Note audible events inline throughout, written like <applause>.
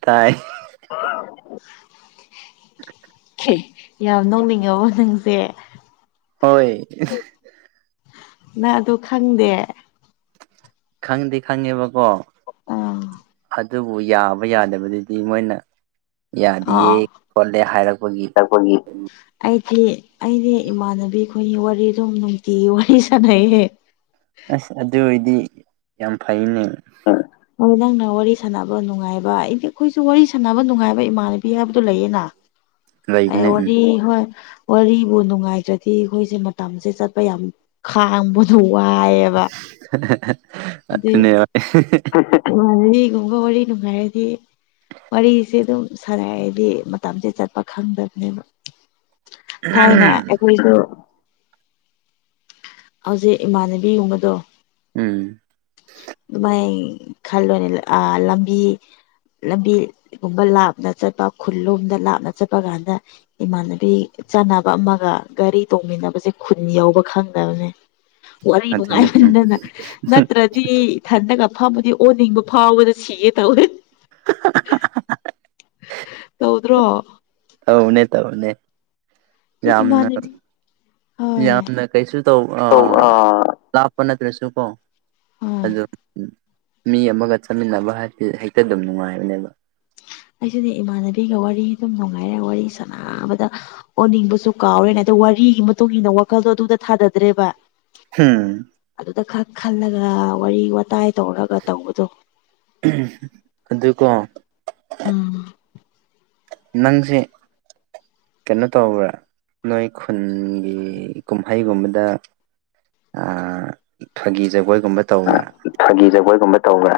ꯇꯥꯏ <unintelligible> ꯍ‌ꯦ ꯌꯥꯝ ꯅꯣꯡꯅꯤꯡꯉꯕꯣ ꯅꯪꯖꯦ ꯍꯣꯏ ꯅ ꯑꯗꯨ ꯈꯪꯗꯦ ꯈꯪꯗꯤ ꯈꯪꯉꯦꯕꯀꯣ ꯑ ꯑꯗꯨꯕꯨ ꯌꯥꯕ ꯌꯥꯗꯕꯗꯨꯗꯤ ꯃꯣꯏꯅ ꯌꯥꯗꯤꯌꯦ ꯈꯣꯠꯂꯦ ꯍꯥꯏꯔꯛꯄꯒꯤ ꯔꯛꯄꯒꯤ ꯑꯩꯗꯤ ꯑꯩꯗꯤ ꯏꯃꯥꯟꯅꯕꯤ ꯈꯣꯏ ꯋꯥꯔꯤ ꯗꯨꯝ ꯅꯨꯡꯇꯤꯒꯤ ꯋꯥꯔꯤ ꯁꯥꯟꯅꯩꯍ‌ꯦ ꯑꯁ ꯑꯗꯨ ꯑꯣꯏꯗꯤ ꯌꯥꯝ ꯐꯩꯅꯦ <unintelligible> ꯍꯣꯏ ꯅꯪꯅ ꯋꯥꯔꯤ ꯁꯥꯅꯕ ꯅꯨꯡꯉꯥꯏꯕ ꯑꯩꯗꯤ ꯑꯈꯣꯏꯁꯨ ꯋꯥꯔꯤ ꯁꯥꯥꯟꯅꯕ ꯅꯨꯡꯉꯥꯏꯕ ꯏꯃꯥꯟꯅꯕꯤ ꯍꯥꯏꯕꯗꯨ ꯂꯩꯌꯦꯅꯥ ꯑꯩ ꯂꯩꯕꯅꯦ ꯎꯝ ꯋꯥꯔꯤ ꯍꯣꯏ ꯋꯥꯔꯤꯕꯨ ꯅꯨꯡꯉꯥꯏꯇ꯭ꯔꯗꯤ ꯈꯣꯏꯖ‌ꯦ ꯃꯇꯝꯖ‌ꯦ ꯆꯠꯄ ꯌꯥꯝ ꯇꯥꯝꯕꯗꯣ ꯋꯥꯏꯌ‌ꯦꯕ ꯑꯗꯤ <unintelligible> <unintelligible> ꯋꯥꯔꯤꯒꯨꯝꯕ ꯋꯥꯔꯤ ꯅꯨꯡꯉꯥꯏꯔꯗꯤ ꯋꯥꯔꯤꯁ‌ꯦ ꯗꯨꯝ ꯁꯥꯟꯅꯔꯗꯤ ꯃꯇꯝꯖ‌ꯦ ꯆꯠꯄ ꯈꯪꯗꯕꯅꯦꯕ ꯊꯥꯏꯅ ꯑꯩ <unintelligible> ꯍꯧꯖꯤꯛ ꯏꯃꯥꯟꯅꯕꯤ ꯒꯨꯝꯕꯗꯣ ꯎꯝ ꯗꯨꯃꯥꯏ ꯈꯜꯂꯣꯅꯦ ꯂ ꯑꯥ ꯂꯝꯕꯤ ꯂꯝꯕꯤ ꯒꯨꯝꯕ ꯂꯥꯞꯅ ꯆꯠꯄ ꯈꯨꯜ ꯂꯣꯝꯗ ꯂꯥꯞꯅ ꯆꯠꯄ ꯒꯥꯟꯗ ꯏꯃꯥꯟꯅꯕꯤ ꯆꯥꯟꯅꯕ ꯑꯃꯥꯒ ꯒꯥꯔꯤ ꯇꯣꯡꯃꯤꯟꯅꯕꯖꯦ ꯈꯨꯟ ꯌꯧꯕ ꯈꯪꯗꯕꯅꯦ ꯋꯥꯔꯤ ꯑꯗꯨꯅꯦ ꯎꯝ ꯅꯨꯡꯉꯥꯏꯃꯟꯗꯅ ꯅꯠꯇ꯭ꯔꯗꯤ ꯊꯟꯗꯒ ꯐꯝꯃꯗꯤ ꯑꯣꯅꯤꯡꯕ ꯐꯥꯎꯕꯗ ꯁꯤꯒꯦ ꯇꯧꯋꯦ <unintelligible> ꯇꯧꯗ꯭ꯔꯣ ꯇꯧꯕꯅꯦ ꯇꯧꯕꯅꯦ ꯌꯥꯝꯅ ꯏꯃꯥꯟꯅꯕꯤ ꯍꯣꯏ ꯌꯥꯝꯅ ꯀꯩꯁꯨ ꯇꯧ ꯑꯥ ꯂꯥꯞꯄ ꯅꯠꯇ꯭ꯔꯁꯨ ꯀꯣ ꯍꯣꯏ ꯑꯗꯨꯝ ꯃꯤ ꯑꯃꯥꯒ ꯆꯠꯃꯤꯟꯅꯕ ꯍꯥꯏꯖꯦ ꯍꯦꯛꯇ ꯗꯨꯝ ꯅꯨꯡꯉꯥꯏꯕꯅꯦꯕ ꯑꯩꯁꯨꯅꯦ ꯏꯃꯥꯟꯅꯕꯤꯒ ꯋꯥꯔꯤ ꯗꯨꯝ ꯅꯨꯡꯉꯥꯏꯔ ꯋꯥꯔꯤ ꯁꯥꯅꯕꯗ ꯑꯣꯅꯤꯡꯕꯁꯨ ꯀꯥꯎꯔꯦꯅꯦ ꯑꯗꯣ ꯋꯥꯔꯤꯒꯤ ꯃꯇꯨꯡ ꯏꯟꯅ ꯋꯥꯈꯜꯗꯣ ꯑꯗꯨꯗ ꯊꯥꯗꯗ꯭ꯔꯦꯕꯥ ꯍꯨꯝ ꯑꯗꯨꯗ ꯈꯛ ꯈꯜꯂꯒ ꯋꯥꯔꯤ ꯋꯇꯥꯏ ꯇꯧꯔꯒ ꯇꯧꯕꯗꯣ ꯑꯗꯨꯀꯣ ꯎꯝ ꯅꯪꯁꯦ ꯀꯦꯅꯣ ꯇꯧꯕ꯭ꯔꯥ ꯅꯣꯏ ꯈꯨꯟꯒꯤ ꯀꯨꯝ ꯍꯩꯒꯨꯝꯕꯗ ꯑꯥ ꯐꯒꯤ ꯖꯒꯣꯏꯒꯨꯝꯕ ꯇꯧꯕ꯭ꯔꯥ ꯐꯒꯤ ꯖꯒꯣꯏꯒꯨꯝꯕ ꯇꯧꯕ꯭ꯔꯥ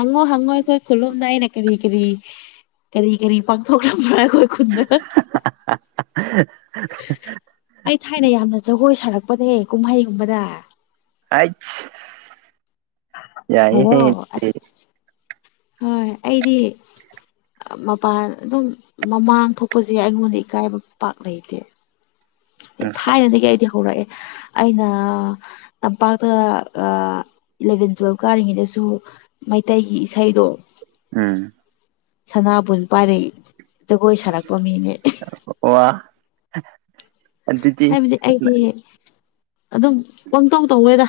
ꯍꯪꯉꯣ ꯍꯪꯉꯣ ꯑꯩꯈꯣꯏ ꯈꯨꯂꯣꯝꯗ ꯑꯩ ꯅ ꯀꯔꯤ ꯀꯔꯤ ꯀꯔꯤ ꯀꯔꯤ ꯄꯥꯡꯊꯣꯛꯂꯝꯕ꯭ꯔꯥ ꯑꯈꯣꯏ ꯈꯨꯟꯗ <unintelligible> ꯑꯩ ꯊꯥꯏꯅ ꯌꯥꯝꯅ ꯖꯒꯣꯏ ꯁꯥꯔꯛꯄꯅꯦ ꯀꯨꯝꯍꯩꯒꯨꯝꯕꯗ ꯑꯩꯠꯆ ꯌꯥꯏ ꯍꯦ ꯍꯜꯂꯣ ꯑꯁ ꯑꯗꯨꯗꯤ ꯍꯣꯏ ꯑꯩꯗꯤ ꯃꯄꯥꯟ ꯑꯗꯨꯝ ꯃꯃꯥꯡ ꯊꯣꯛꯄꯁꯦ ꯑꯩꯉꯣꯟꯗ ꯏꯀꯥꯏꯕ ꯄꯥꯛ ꯂꯩꯇꯦ ꯊꯥꯏꯅꯗꯒꯤ ꯑꯩꯗꯤ ꯍꯧꯔꯛꯑꯦ ꯑꯩꯅ ꯇꯝꯄꯥꯛꯇ ꯏꯂꯚꯦꯟ ꯇꯨꯋꯦꯜꯐ ꯀꯥꯔꯤꯉꯩꯗꯁꯨ ꯃꯩꯇꯩꯒꯤ ꯏꯁꯩꯗꯣ ꯎꯝ ꯁꯅꯥꯕꯨꯟ ꯄꯥꯏꯔ ꯖꯒꯣꯏ ꯁꯥꯔꯛꯄ ꯃꯤꯅꯦ ꯑꯣ ꯍꯥꯏꯕꯗꯤ ꯑꯩꯗꯤ ꯑꯗꯨꯝ ꯄꯪꯇꯧ ꯇꯧꯋꯦꯗ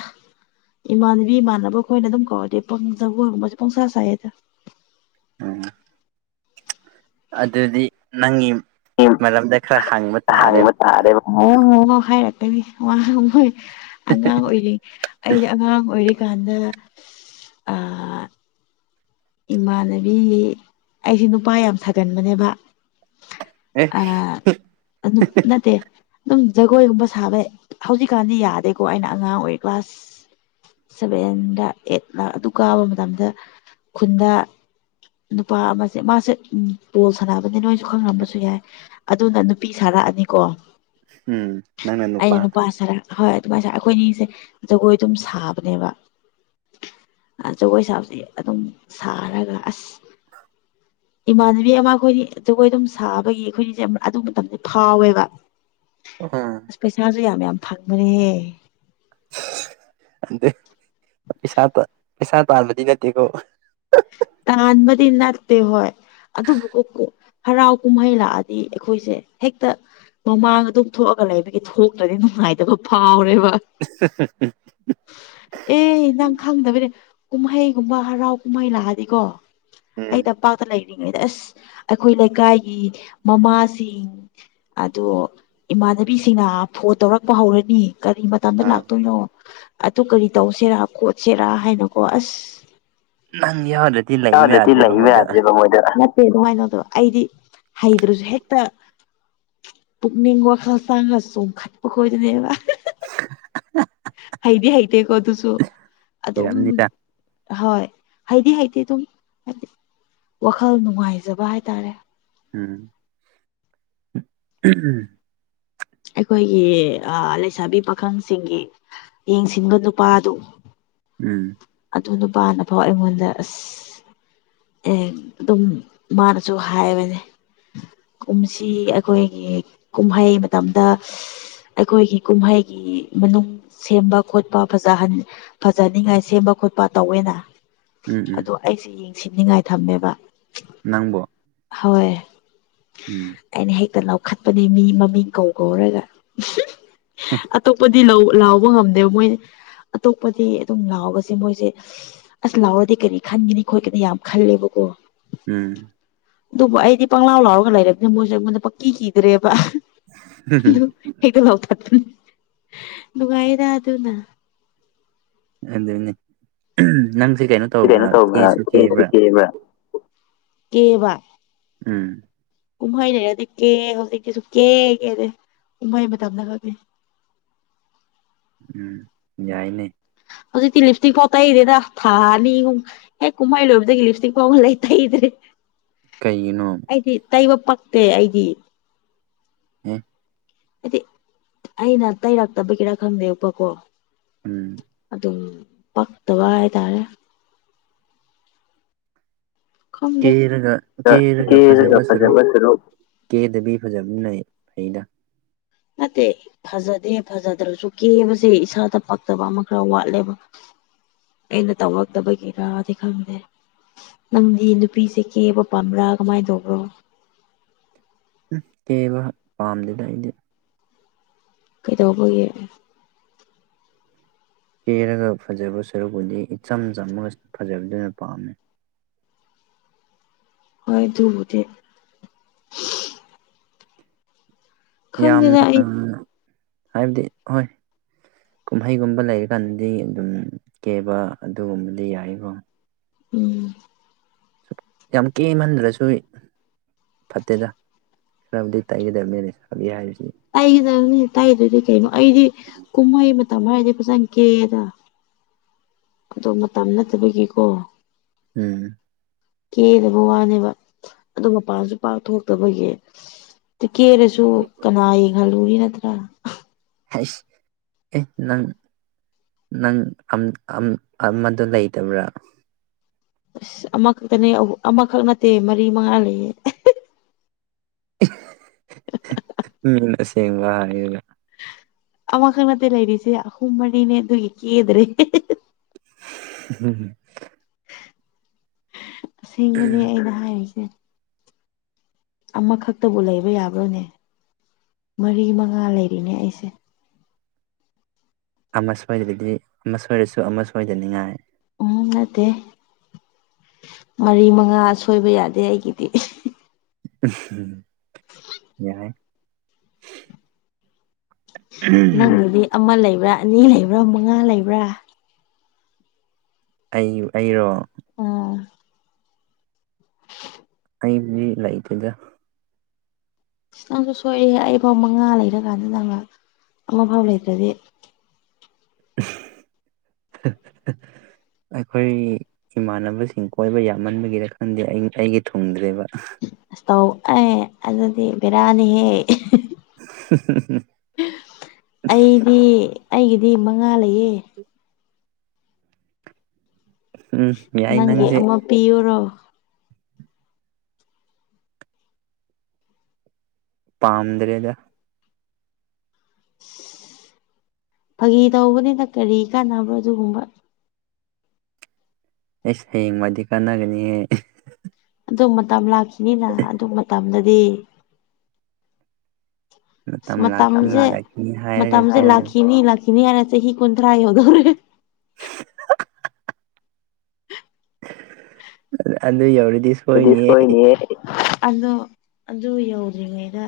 ꯏꯃꯥꯟꯅꯕꯤ ꯏꯃꯥꯟꯅꯕ ꯈꯣ ꯏꯅ ꯑꯗꯨꯝ ꯀꯧꯔꯗꯤ ꯄꯨꯡ ꯖꯒꯣꯏꯒꯨꯝꯕꯁꯦ ꯄꯪꯁꯥ ꯁꯥꯏꯌꯦꯗ ꯎꯝ ꯑꯗꯨꯗꯤ ꯅꯪꯒꯤ ꯃꯔꯝꯗ ꯈꯔ ꯍꯪꯕ ꯇꯥꯔꯦꯕ ꯍꯪꯕ ꯇꯥꯔꯦꯕ ꯑꯣ ꯍꯣ ꯍꯥꯏꯔꯛꯀꯅꯤ ꯋꯥ ꯃꯣꯏ ꯑꯉꯥꯡ ꯑꯣꯏꯔꯤ ꯑꯩꯗꯤ ꯑꯉꯥꯡ ꯑꯣꯏꯔꯤꯀꯥꯟꯗ ꯑꯥ ꯏꯃꯥꯟꯅꯕꯤ ꯑꯩꯁꯤ ꯅꯨꯄꯥ ꯌꯥꯝ ꯁꯥꯒꯟꯕꯅꯦꯕ ꯑꯦ ꯑꯥ ꯑꯗꯨꯝ ꯅꯠꯇꯦ ꯑꯗꯨꯝ ꯖꯒꯣꯏꯒꯨꯝꯕ ꯁꯥꯕꯩ ꯍꯧꯖꯤꯛꯀꯥꯟꯗꯤ ꯌꯥꯗꯦꯀꯣ ꯑꯩꯅ ꯑꯉꯥꯡ ꯑꯣꯏꯔꯤ ꯀ꯭ꯂꯥꯁ ꯁꯚꯦꯟꯗ ꯑꯩꯠ ꯂꯥ ꯑꯗꯨ ꯀꯥꯕ ꯃꯇꯝꯗ ꯈꯨꯟꯗ ꯅꯨꯄꯥ ꯑꯃꯁꯦ ꯃꯥꯁꯦ ꯕꯣꯜ ꯁꯥꯟꯅꯕꯅꯦ ꯅꯣꯏꯁꯨ ꯈꯪꯂꯝꯕꯁꯨ ꯌꯥꯏ ꯑꯗꯨꯅ ꯅꯨꯄꯤ ꯁꯥꯔꯛꯑꯅꯤ ꯀꯣ ꯎꯝ ꯅꯪꯅ ꯑꯩꯅ ꯅꯨꯄꯥ ꯁꯥꯔꯛ ꯍꯣꯏ ꯑꯗꯨꯃꯥꯏ ꯁꯥ ꯑꯈꯣꯏꯅꯤꯁꯦ ꯖꯒꯣꯏ ꯑꯗꯨꯝ ꯁꯥꯕꯅꯦꯕ ꯖꯒꯣꯏ ꯁꯥꯕꯁꯤ ꯑꯗꯨꯝ ꯁꯥꯔꯒ ꯑꯁ ꯏꯃꯥꯟꯅꯕꯤ ꯑꯃ ꯑꯩꯈꯣꯏꯅꯤ ꯖꯒꯣꯏ ꯑꯗꯨꯝ ꯁꯥꯕꯒꯤ ꯑꯩꯈꯣꯏꯅꯤꯁꯦ ꯑꯗꯨ ꯃꯇꯝꯗ ꯐꯥꯎꯋꯦꯕ ꯑꯝ ꯄꯩꯁꯥꯁꯨ ꯌꯥꯝ ꯌꯥꯝ ꯐꯪꯕꯅꯤꯍꯦ ꯗꯦ ꯄꯩꯁꯥꯗ ꯄꯩꯁꯥ ꯇꯥꯟꯕꯗꯤ ꯅꯠꯇꯦ ꯀꯣ ꯇꯥꯟꯕꯗꯤ ꯅꯠꯇꯦ ꯍꯣꯏ ꯑꯗꯨꯕꯨ ꯀꯣ ꯀꯣ ꯍꯔꯥꯎ ꯀꯨꯝꯍꯩ ꯂꯥꯛꯑꯗꯤ ꯑꯩꯈꯣꯏꯁꯦ ꯍꯦꯛꯇ ꯃꯃꯥꯡ ꯑꯗꯨꯝ ꯊꯣꯛꯑꯒ ꯂꯩꯕꯒꯤ ꯊꯣꯛꯇ꯭ꯔꯗꯤ ꯅꯨꯡꯉꯥꯏꯇꯕ ꯐꯥꯎꯔꯦꯕ <unintelligible> ꯑꯦ ꯅꯪ ꯈꯪꯗꯕꯩꯅꯦ ꯀꯨꯝꯍꯩꯒꯨꯝꯕ ꯍꯔꯥꯎ ꯀꯨꯝꯍꯩ ꯂꯥꯛꯑꯗꯤ ꯀꯣ ꯎꯝ ꯑꯩꯗꯣ ꯄꯥꯛꯇ ꯂꯩꯔꯤꯉꯩꯗ ꯑꯁ ꯑꯩꯈꯣꯏ ꯂꯩꯀꯥꯏꯒꯤ ꯃꯃꯥꯁꯤꯡ ꯑꯗꯣ ꯏꯃꯥꯟꯅꯕꯤꯁꯤꯡꯅ ꯐꯣꯟ ꯇꯧꯔꯛꯄ ꯍꯧꯔꯅꯤ ꯀꯔꯤ ꯃꯇꯝꯗ ꯑꯥ ꯂꯥꯛꯇꯣꯏꯅꯣ ꯑꯗꯨ ꯀꯔꯤ ꯇꯧꯁꯤꯔ ꯈꯣꯠꯁꯤꯔ ꯍꯥꯏꯅ ꯀꯣ ꯑꯁ ꯅꯪ ꯌꯥꯎꯗ꯭ꯔ ꯌꯥꯎꯗ꯭ꯔꯗꯤ ꯂꯩꯕ ꯌꯥꯗ꯭ꯔꯦꯕ ꯃꯣꯢꯗꯨ ꯅꯠꯇꯦ ꯑꯗꯨꯃꯥꯏ ꯑꯩꯗꯤ ꯍꯩꯇ꯭ꯔꯁꯨ ꯍꯦꯛꯇ ꯄꯨꯛꯅꯤꯡ ꯋꯥꯈꯜ ꯆꯥꯡꯉ ꯆꯣꯡꯈꯠꯄ ꯈꯣꯏꯗꯨꯅꯦꯕ ꯍꯩꯗꯤ ꯍꯩꯇꯦ ꯀꯣ ꯑꯗꯨꯁꯨ ꯑꯗꯨꯝ ꯂꯩꯔꯝꯅꯤꯗ ꯍꯣꯏ ꯍꯩꯗꯤ ꯍꯩꯇꯦ ꯑꯗꯨꯝ ꯍꯥꯏꯗꯤ ꯋꯥꯈꯜ ꯅꯨꯡꯉꯥꯏꯖꯕ ꯍꯥꯏꯇꯥꯔꯦ ꯎꯝ ꯑꯩꯈꯣꯏꯒꯤ ꯑꯥ ꯂꯩꯁꯥꯕꯤ ꯄꯥꯈꯪꯁꯤꯡꯒꯤ ꯌꯦꯡꯁꯤꯟꯕ ꯅꯨꯄꯥꯗꯨ ꯎꯝ ꯑꯗꯨ ꯅꯨꯄꯥꯅꯐꯥꯎ ꯑꯩꯉꯣꯟꯗ ꯑꯁ ꯑꯦꯛ ꯑꯗꯨꯝ ꯃꯥꯅꯁꯨ ꯍꯥꯏꯕꯅꯤ ꯀꯨꯝꯁꯤ ꯑꯩꯈꯣꯏꯒꯤ ꯀꯨꯝꯍꯩ ꯃꯇꯝꯗ ꯑꯩꯈꯣꯏꯒꯤ ꯀꯨꯝꯍꯩꯒꯤ ꯃꯅꯨꯡ ꯁꯦꯝꯕ ꯈꯣꯠꯄ ꯐꯖꯍꯟ ꯐꯖꯍꯅꯤꯡꯉꯥꯏ ꯁꯦꯝꯕ ꯈꯣꯠꯄ ꯇꯧꯋꯦꯅ ꯎꯝ ꯎꯝ ꯑꯩꯁꯨ ꯌꯦꯡꯁꯤꯟꯅꯤꯡꯉꯥꯏ ꯊꯝꯃꯦꯕ ꯅꯪꯕꯣ ꯍꯣꯏ ꯎꯝ ꯑꯩꯅ ꯍꯦꯛꯇ ꯂꯥꯎꯈꯠꯄꯅꯤ ꯃꯤ ꯃꯃꯤꯡ ꯀꯧ ꯀꯧꯔꯒ <unintelligible> ꯑꯇꯣꯞꯄ ꯗꯤ ꯂꯧ ꯂꯥꯎꯕ ꯉꯝꯗꯦꯕ ꯃꯣꯏꯅꯤ ꯑꯇꯣꯞꯄꯗꯤ ꯑꯗꯨꯝ ꯂꯥꯎꯕ ꯁꯦ ꯃꯣꯏꯖꯦ ꯑꯁ ꯂꯥꯎꯔꯗꯤ ꯀꯔꯤ ꯈꯟꯒꯅꯤ ꯈꯣꯠꯀꯅꯤ ꯌꯥꯝ ꯈꯜꯂꯦꯕꯀꯣ ꯎꯝ ꯑꯗꯨꯕꯨ ꯑꯩꯗꯤ ꯄꯪꯂꯥꯎ ꯂꯥꯎꯔꯒ ꯂꯩꯔꯕꯅꯤꯅ ꯃꯣꯏꯖꯨ ꯑꯩꯉꯣꯟꯗ ꯄꯛꯀꯤ ꯀꯤꯗ꯭ꯔꯦꯕ ꯑꯗꯨ ꯍꯦꯛꯇ ꯂꯥꯎꯊꯠꯄꯅꯤ ꯅꯨꯡꯉꯥꯏꯌ‌ꯦꯗ ꯑꯗꯨꯅ ꯑꯗꯨꯅꯤ ꯅꯪꯖꯦ ꯀꯩꯅꯣ ꯁꯤ ꯀꯩꯅꯣ ꯇꯧꯕꯅ ꯀꯦꯁꯨ ꯀꯦꯕ꯭ꯔꯥ ꯀꯦꯕꯥ ꯎꯝ ꯀꯨꯝꯍꯩ ꯂꯩꯔꯗꯤ ꯀꯦ ꯍꯧꯖꯤꯛꯇꯤ ꯁꯨꯀꯦ ꯀꯦꯗꯦ ꯀꯨꯝꯍꯩ ꯃꯇꯝꯗ ꯈꯛꯅꯤ ꯎꯝ ꯌꯥꯏꯅꯦ ꯍꯧꯖꯤꯛꯇꯤ ꯂꯤꯞꯁꯇꯤꯛ ꯐꯥꯎ ꯇꯩꯗꯦꯗꯥ ꯊꯥ ꯑꯅꯤ ꯍꯨꯝ ꯍꯦꯛ ꯀꯨꯝꯍꯩ ꯂꯣꯏꯕꯗꯒꯤ ꯂꯤꯞꯁꯇꯤꯛ ꯐꯥꯎ ꯂꯩ ꯇꯩꯗ꯭ꯔꯦ ꯀꯩꯒꯤꯅꯣ ꯑꯩꯗꯤ ꯇꯩꯕ ꯄꯛꯇꯦ ꯑꯩꯗꯤ ꯍꯨꯝ ꯍꯥꯏꯗꯤꯛ ꯑꯩꯅ ꯇꯩꯔꯛꯇꯕꯒꯤꯔ ꯈꯪꯗꯦꯕꯀꯣ ꯎꯝ ꯑꯗꯨꯝ ꯄꯛꯇꯕ ꯍꯥꯏꯇꯥꯔꯦ ꯈꯪꯗꯦ ꯀꯦꯔꯒ ꯀꯦꯔꯒ ꯐꯖꯕ ꯁꯔꯨꯛ ꯀꯦꯗꯕꯤ ꯐꯖꯕꯤꯅꯤꯅ ꯍ‌ꯦ ꯐꯩꯗꯥ ꯅꯠꯇꯦ ꯐꯖꯗꯦ ꯐꯖꯗ꯭ꯔꯖꯨ ꯀꯦꯕꯖꯦ ꯏꯁꯥꯗ ꯄꯛꯇꯕ ꯑꯃ ꯈꯔ ꯋꯥꯠꯂꯦꯕ ꯑꯩꯅ ꯇꯧꯔꯛꯇꯕꯒꯤꯔꯥꯗꯤ ꯈꯪꯗꯦ ꯅꯪꯗꯤ ꯅꯨꯄꯤꯁ‌ꯦ ꯀꯦꯕ ꯄꯥꯝꯕ꯭ꯔꯥ ꯀꯃꯥꯏ ꯇꯧꯕ꯭ꯔꯣ ꯎꯝ ꯀꯦꯕ ꯄꯥꯝꯗꯦꯗ ꯑꯩꯗꯤ ꯀꯩꯗꯧꯕꯒꯤ ꯀꯦꯔꯒ ꯐꯖꯕ ꯁꯔꯨꯛꯄꯨꯗꯤ ꯏꯆꯝ ꯆꯝꯃꯒ ꯐꯖꯕꯗꯨꯅ ꯄꯥꯝꯃꯤ ꯍꯣꯏ ꯗꯨꯕꯨꯗꯤ ꯌꯥꯝꯅ ꯈꯪꯗꯦꯗ ꯑꯩ ꯍꯥꯏꯕꯗꯤ ꯍꯣꯏ ꯀꯨꯝꯍꯩꯒꯨꯝꯕ ꯂꯩꯔꯀꯥꯟꯗꯗꯤ ꯑꯗꯨꯝ ꯀꯦꯕ ꯑꯗꯨꯒꯨꯝꯕꯗꯤ ꯌꯥꯏꯒꯣ ꯎꯝ ꯌꯥꯝ ꯀꯦꯃꯟꯗ꯭ꯔꯁꯨꯏ ꯐꯠꯇꯦꯗꯥ ꯈꯔꯕꯨꯗꯤ ꯇꯩꯒꯗꯕꯅꯤꯅ‌ꯦ ꯁꯥꯕꯤ ꯍꯥꯏꯕꯁꯤꯗꯤ ꯇꯩꯒꯗꯝꯅꯤ ꯇꯩꯗ꯭ꯔꯗꯤ ꯀꯩꯅꯣ ꯑꯩꯗꯤ ꯀꯨꯝꯍꯩ ꯃꯇꯝ ꯍꯥꯏꯔꯗꯤ ꯐꯖꯅ ꯀꯦꯗꯥ ꯑꯗꯣ ꯃꯇꯝ ꯅꯠꯇꯕꯒꯤꯀꯣ ꯎꯝ ꯀꯦꯗꯕ ꯋꯥꯅꯦꯕꯥ ꯑꯗꯨ ꯃꯄꯥꯟꯖꯨ ꯄꯥꯛ ꯊꯣꯛꯇꯕꯒꯤ ꯇꯤ ꯀꯦꯔꯁꯨ ꯀꯅꯥ ꯌꯦꯡꯍꯜꯂꯨꯅꯤ ꯅꯠꯇ꯭ꯔꯥ ꯍꯥꯏꯁ ꯑꯦ ꯅꯪ ꯅꯪ ꯑꯝ ꯑꯝ ꯑꯃꯗꯨ ꯂꯩꯇꯕ꯭ꯔꯥ ꯢꯁ ꯑꯃꯈꯛꯇꯅꯦ ꯑꯃꯥꯈꯛ ꯅꯠꯇꯦ ꯃꯔꯤ ꯃꯉꯥ ꯂꯩꯌꯦ <unintelligible> ꯃꯤꯅ ꯑꯁꯦꯡꯕ ꯍꯥꯏꯔꯒ ꯑꯃꯈꯛ ꯅꯠꯇꯦ ꯂꯩꯔꯤꯖꯦ ꯑꯍꯨꯝ ꯃꯔꯤꯅꯦ ꯑꯗꯨꯒꯤ ꯀꯦꯗ꯭ꯔꯦ ꯍꯦ ꯍꯦ <unintelligible> ꯑꯁꯦꯡꯕꯅꯦ ꯑꯩꯅ ꯍꯥꯏꯔꯤꯖꯦ ꯑꯃꯈꯛꯇꯕꯨ ꯂꯩꯕ ꯌꯥꯕ꯭ꯔꯣꯅꯦ ꯃꯔꯤ ꯃꯉꯥ ꯂꯩꯔꯤꯅꯦ ꯑꯩꯁꯦ ꯑꯃ ꯁꯣꯏꯗ꯭ꯔꯗꯤ ꯑꯃ ꯁꯣꯏꯔꯁꯨ ꯑꯃ ꯁꯣꯏꯗꯅꯤꯉꯥꯏ ꯎꯝ ꯅꯠꯇꯦ ꯃꯔꯤ ꯃꯉꯥ ꯁꯣꯏꯕ ꯌꯥꯗꯦ ꯑꯩꯒꯤꯗꯤ ꯎꯝꯍꯨꯝ ꯌꯥꯏ ꯅꯪꯗꯨꯗꯤ ꯑꯃ ꯂꯩꯕ꯭ꯔꯥ ꯑꯅꯤ ꯂꯩꯕ꯭ꯔꯥ ꯃꯉꯥ ꯂꯩꯕ꯭ꯔꯥ ꯑꯩ ꯑꯩꯔꯣ ꯑꯥ ꯑꯩꯗꯤ ꯂꯩꯥꯇꯦꯗ ꯑꯁ ꯅꯪꯁꯨ ꯁꯣꯏ ꯑꯩꯐꯥꯎ ꯃꯉꯥ ꯂꯩꯔꯀꯥꯟꯗ ꯅꯪꯅ ꯑꯃꯐꯥꯎ ꯂꯩꯇ꯭ꯔꯗꯤ ꯑꯍꯨ ꯍꯥꯍꯥ ꯑꯩꯈꯣꯏ ꯏꯃꯥꯟꯅꯕꯁꯤꯡ ꯀꯣꯏꯕ ꯌꯥꯝꯃꯟꯕꯒꯤꯔ ꯈꯪꯗꯦ ꯑꯩ ꯑꯩꯒꯤ ꯊꯨꯡꯗ꯭ꯔꯦꯕ ꯏꯁꯇꯧ ꯑꯦ ꯑꯗꯨꯗꯤ ꯕꯦꯔꯅꯤꯍꯦ <unintelligible> ꯑꯩꯗꯤ ꯑꯩꯒꯤꯗꯤ ꯃꯉꯥ ꯂꯩꯌꯦ <inaudible> ꯎꯝ ꯌꯥꯏ ꯅꯪꯒꯤ ꯅꯪꯁꯦ ꯑꯃ ꯄꯤꯌꯨꯔꯣ ꯄꯥꯝꯗ꯭ꯔꯦꯗ ꯐꯥꯒꯤ ꯇꯧꯕꯅꯤꯕ ꯀꯔꯤ ꯀꯥꯟꯅꯕ ꯑꯗꯨꯒꯨꯝꯕ ꯑꯩꯁ ꯍꯌꯦꯡꯋꯥꯏꯗꯤ ꯀꯥꯟꯅꯒꯅꯤꯍꯦ ꯑꯗꯨ ꯃꯇꯝ ꯂꯥꯛꯈꯤꯅꯤꯅ ꯑꯗꯨ ꯃꯇꯝꯗꯗꯤ ꯃꯇꯝ ꯂꯥꯛꯈꯤꯅꯤ ꯃꯇꯝꯖꯦ ꯂꯥꯛꯈꯤꯅꯤ ꯃꯇꯝꯖꯦ ꯍꯥꯏꯔꯒꯀꯣ ꯂꯥꯛꯈꯤꯅꯤ ꯂꯥꯛꯈꯤꯅꯤ ꯍꯥꯏꯔ ꯆꯍꯤ ꯀꯨꯟꯊ꯭ꯔꯥ ꯌꯧꯗꯧꯔꯦ <unintelligible> <unintelligible> ꯑꯗꯨꯗꯤ ꯁꯣꯏꯅꯤꯍꯦ ꯑꯗꯣ ꯑꯗꯨ ꯌꯧꯗ꯭ꯔꯤꯉꯩꯗ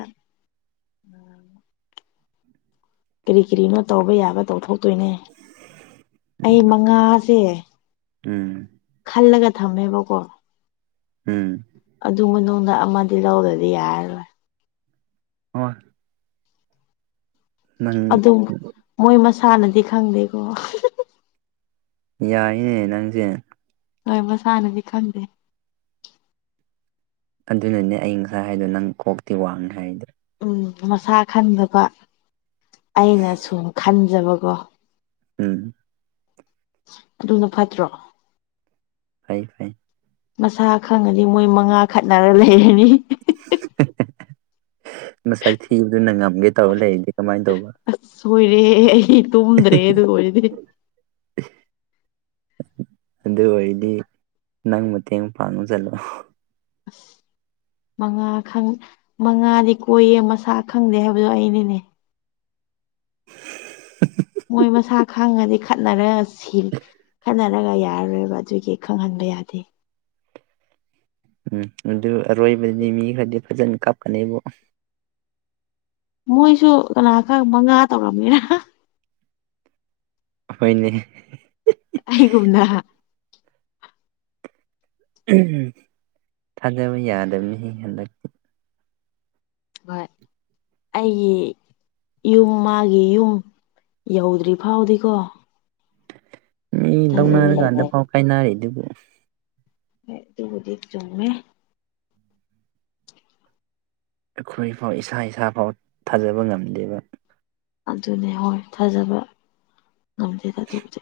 ꯀꯔꯤ ꯀꯔꯤꯅꯣ ꯇꯧꯕ ꯌꯥꯕ ꯇꯧꯊꯣꯛꯇꯣꯏꯅꯦ ꯑꯩ ꯃꯉꯥꯁꯦ ꯎꯝ ꯈꯜꯂꯒ ꯊꯝꯃꯦꯕꯀꯣ ꯎꯝ ꯑꯗꯨ ꯃꯅꯨꯡꯗ ꯑꯃꯗꯤ ꯂꯧꯗ꯭ꯔꯗꯤ ꯌꯥꯔꯔꯣꯏ ꯍꯣꯏ ꯑꯗꯨꯝ ꯃꯣꯏ ꯃꯁꯥꯅꯗꯤ ꯈꯪꯗꯦꯀꯣ ꯌꯥꯏꯅꯦ ꯅꯪꯖꯦ ꯍꯣꯏ ꯃꯁꯥꯅꯗꯤ ꯈꯪꯗꯦ ꯑꯗꯨꯅꯅꯦ ꯑꯩ ꯉꯁꯥꯏ ꯍꯥꯏꯗꯣ ꯅꯪ ꯀꯣꯛꯇꯤ ꯋꯥꯡꯉꯦ ꯍꯥꯏꯗꯣ ꯎꯝ ꯃꯁꯥ ꯈꯟꯗꯕ ꯑꯩꯅ ꯁꯨꯝ ꯈꯟꯖꯕꯀꯣ ꯎꯝ ꯑꯗꯨꯅ ꯐꯠꯇ꯭ꯔꯣ ꯐꯩ ꯐꯩ ꯃꯁꯥ ꯈꯪꯉꯗꯤ ꯃꯣꯏ ꯃꯉꯥ ꯈꯠꯅꯔ ꯂꯩꯔꯅꯤ <unintelligible> ꯅꯁꯛ ꯊꯤꯕꯗꯨꯅ ꯉꯝꯒꯦ ꯇꯧꯔ ꯂꯩꯔꯗꯤ ꯀꯃꯥꯏꯟ ꯇꯧꯕ <unintelligible> ꯂꯣꯏꯔꯦ ꯑꯩ ꯇꯨꯝꯗ꯭ꯔꯦ ꯑꯗꯨ ꯑꯣꯏꯔꯗꯤ ꯑꯗꯨ ꯑꯣꯏꯗꯤ ꯅꯪ ꯃꯇꯦꯡ ꯄꯥꯡꯖꯜꯂꯣ <unintelligible> ꯃꯉꯥ ꯈꯪ ꯃꯉꯥꯗꯤ ꯀꯣꯏꯌꯦ ꯃꯁꯥ ꯈꯪꯗꯦ ꯍꯥꯏꯕꯗꯣ ꯑꯩꯅꯤꯅꯦ <unintelligible> ꯃꯣꯏ ꯃꯁꯥ ꯈꯪꯉꯗꯤ ꯈꯠꯅꯔ ꯁꯤ ꯈꯠꯅ ꯈꯠꯅꯔ ꯌꯥꯔꯔꯣꯏꯕ ꯑꯗꯨꯒꯤ ꯈꯪꯍꯟꯕ ꯌꯥꯗꯦ ꯎꯝ ꯑꯗꯨ ꯑꯔꯣꯏꯕꯗꯤ ꯃꯤ ꯈ꯭ꯔꯗꯤ ꯐꯖꯟ ꯀꯞꯀꯅꯤꯕꯣ ꯃꯣꯏꯁꯨ ꯀꯅꯥꯈꯪ ꯃꯉꯥ ꯇꯧꯔꯝꯒꯦꯔ ꯍꯣꯏꯅꯦ ꯑꯩꯒꯨꯝꯅ ꯎꯝ <unintelligible> ꯊꯥꯖꯕ ꯌꯥꯗꯝꯅꯤꯍꯦ ꯍꯟꯗꯛ ꯍꯣꯏ ꯑꯩꯒꯤ ꯏꯌꯨꯝ ꯃꯥꯒꯤ ꯌꯨꯝ ꯌꯧꯗ꯭ꯔꯤꯐꯥꯎꯗꯤꯀꯣ ꯃꯤ ꯂꯧꯅꯔꯀꯥꯟꯗ ꯌꯥꯗꯦ ꯐꯥꯎ ꯀꯥꯏꯅꯔꯤꯗꯨꯕꯨ ꯍꯣꯏ ꯗꯨꯕꯨꯗꯤ ꯆꯨꯝꯃꯦ ꯑꯈꯣꯏ ꯐꯥꯎ ꯏꯁꯥ ꯏꯁꯥ ꯐꯥꯎ ꯊꯥꯖꯕ ꯉꯝꯗꯦꯕ ꯑꯗꯨꯅꯦ ꯍꯣꯏ ꯊꯥꯖꯕ ꯉꯝꯗꯦꯗ ꯑꯗꯨꯕꯨꯗꯤ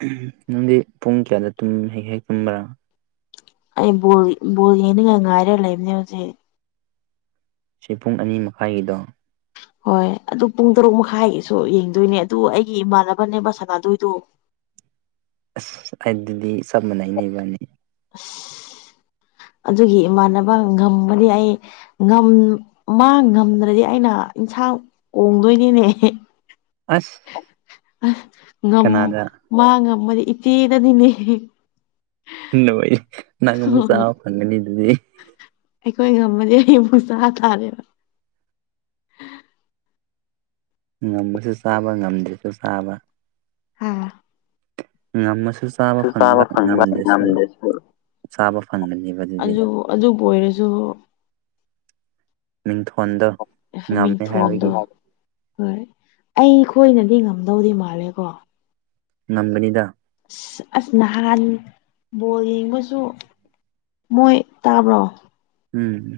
<unintelligible> ꯅꯪꯗꯤ ꯄꯨꯡ ꯀ꯭ꯌꯥꯗ ꯇꯨꯝ ꯍꯦꯛ ꯍꯦꯛ ꯇꯨꯝꯕ꯭ꯔꯥ ꯑꯩ ꯕꯣꯜ ꯕꯣꯜ ꯌꯦꯡꯅꯤꯡꯉꯥꯏ ꯉꯥꯏꯔ ꯂꯩꯕꯅꯦ ꯍꯨꯖꯤꯛ ꯁꯤ ꯄꯨꯡ ꯑꯅꯤꯃꯈꯥꯏꯒꯤꯗꯣ ꯍꯣꯏ ꯑꯗꯨ ꯄꯨꯡ ꯇꯔꯨꯛ ꯃꯈꯥꯏꯒꯤꯁꯨ ꯌꯦꯡꯗꯣꯏꯅꯦ ꯑꯗꯨ ꯑꯩꯒꯤ ꯏꯃꯥꯟꯅꯕꯅꯦꯕ ꯁꯥꯟꯅꯥꯗꯣꯏꯗꯨ ꯑꯁ ꯑꯗꯨꯗꯤ ꯆꯞ ꯃꯥꯟꯅꯩꯅꯦ ꯏꯕꯥꯅꯤ <unintelligible> ꯑꯗꯨꯒꯤ ꯏꯃꯥꯟꯅꯕ ꯉꯝꯃꯗꯤ ꯑꯩ ꯉꯝ ꯃꯥ ꯉꯝꯗ꯭ꯔꯗꯤ ꯑꯩꯅ ꯏꯟꯁꯥꯡ ꯀꯣꯡꯗꯣꯏꯅꯤꯅꯦ <unintelligible> ꯑꯁ <unintelligible> ꯉꯝ ꯀꯅꯥꯗ ꯃꯥ ꯉꯝꯃꯗꯤ ꯏꯆꯦꯗꯅꯤꯅꯦ <unintelligible> ꯁꯤꯡꯅꯕꯩ ꯅꯪ ꯑꯃꯨꯛ ꯆꯥ ꯐꯪꯒꯅꯤ ꯑꯗꯨꯗꯤ ꯑꯩꯈꯣꯏ ꯉꯝꯃꯗꯤ ꯑꯩ ꯑꯃꯨꯛ ꯆꯥ ꯇꯥꯔꯦꯅ ꯉꯝꯃꯁꯨ ꯆꯥꯕ ꯉꯝꯗ꯭ꯔꯁꯨ ꯆꯥꯕ <unintelligible> ꯉꯝꯃꯁꯨ ꯆꯥꯕ ꯐꯪꯕ ꯉꯝꯗ꯭ꯔꯁꯨ ꯆꯥꯕ ꯐꯪꯒꯅꯤꯕ ꯗꯨꯗꯤ ꯑꯗꯨ ꯑꯗꯨꯕꯨ ꯑꯣꯏꯔꯁꯨ ꯃꯤꯡꯊꯣꯟꯗꯣ ꯉꯝꯃꯦ ꯃꯤꯡꯊꯣꯟꯗꯣ ꯍꯥꯏꯕꯒꯤ ꯍꯣꯏ ꯑꯩꯈꯣꯏꯅꯗꯤ ꯉꯝꯗꯧꯗꯤ ꯃꯥꯜꯂꯦꯀꯣ ꯉꯝꯒꯅꯤꯗꯥ <unintelligible> ꯅꯥꯍꯥꯟ ꯕꯣꯜ ꯌꯦꯡꯕꯁꯨ ꯃꯣꯏ ꯇꯥꯕ꯭ꯔꯣ ꯎꯝ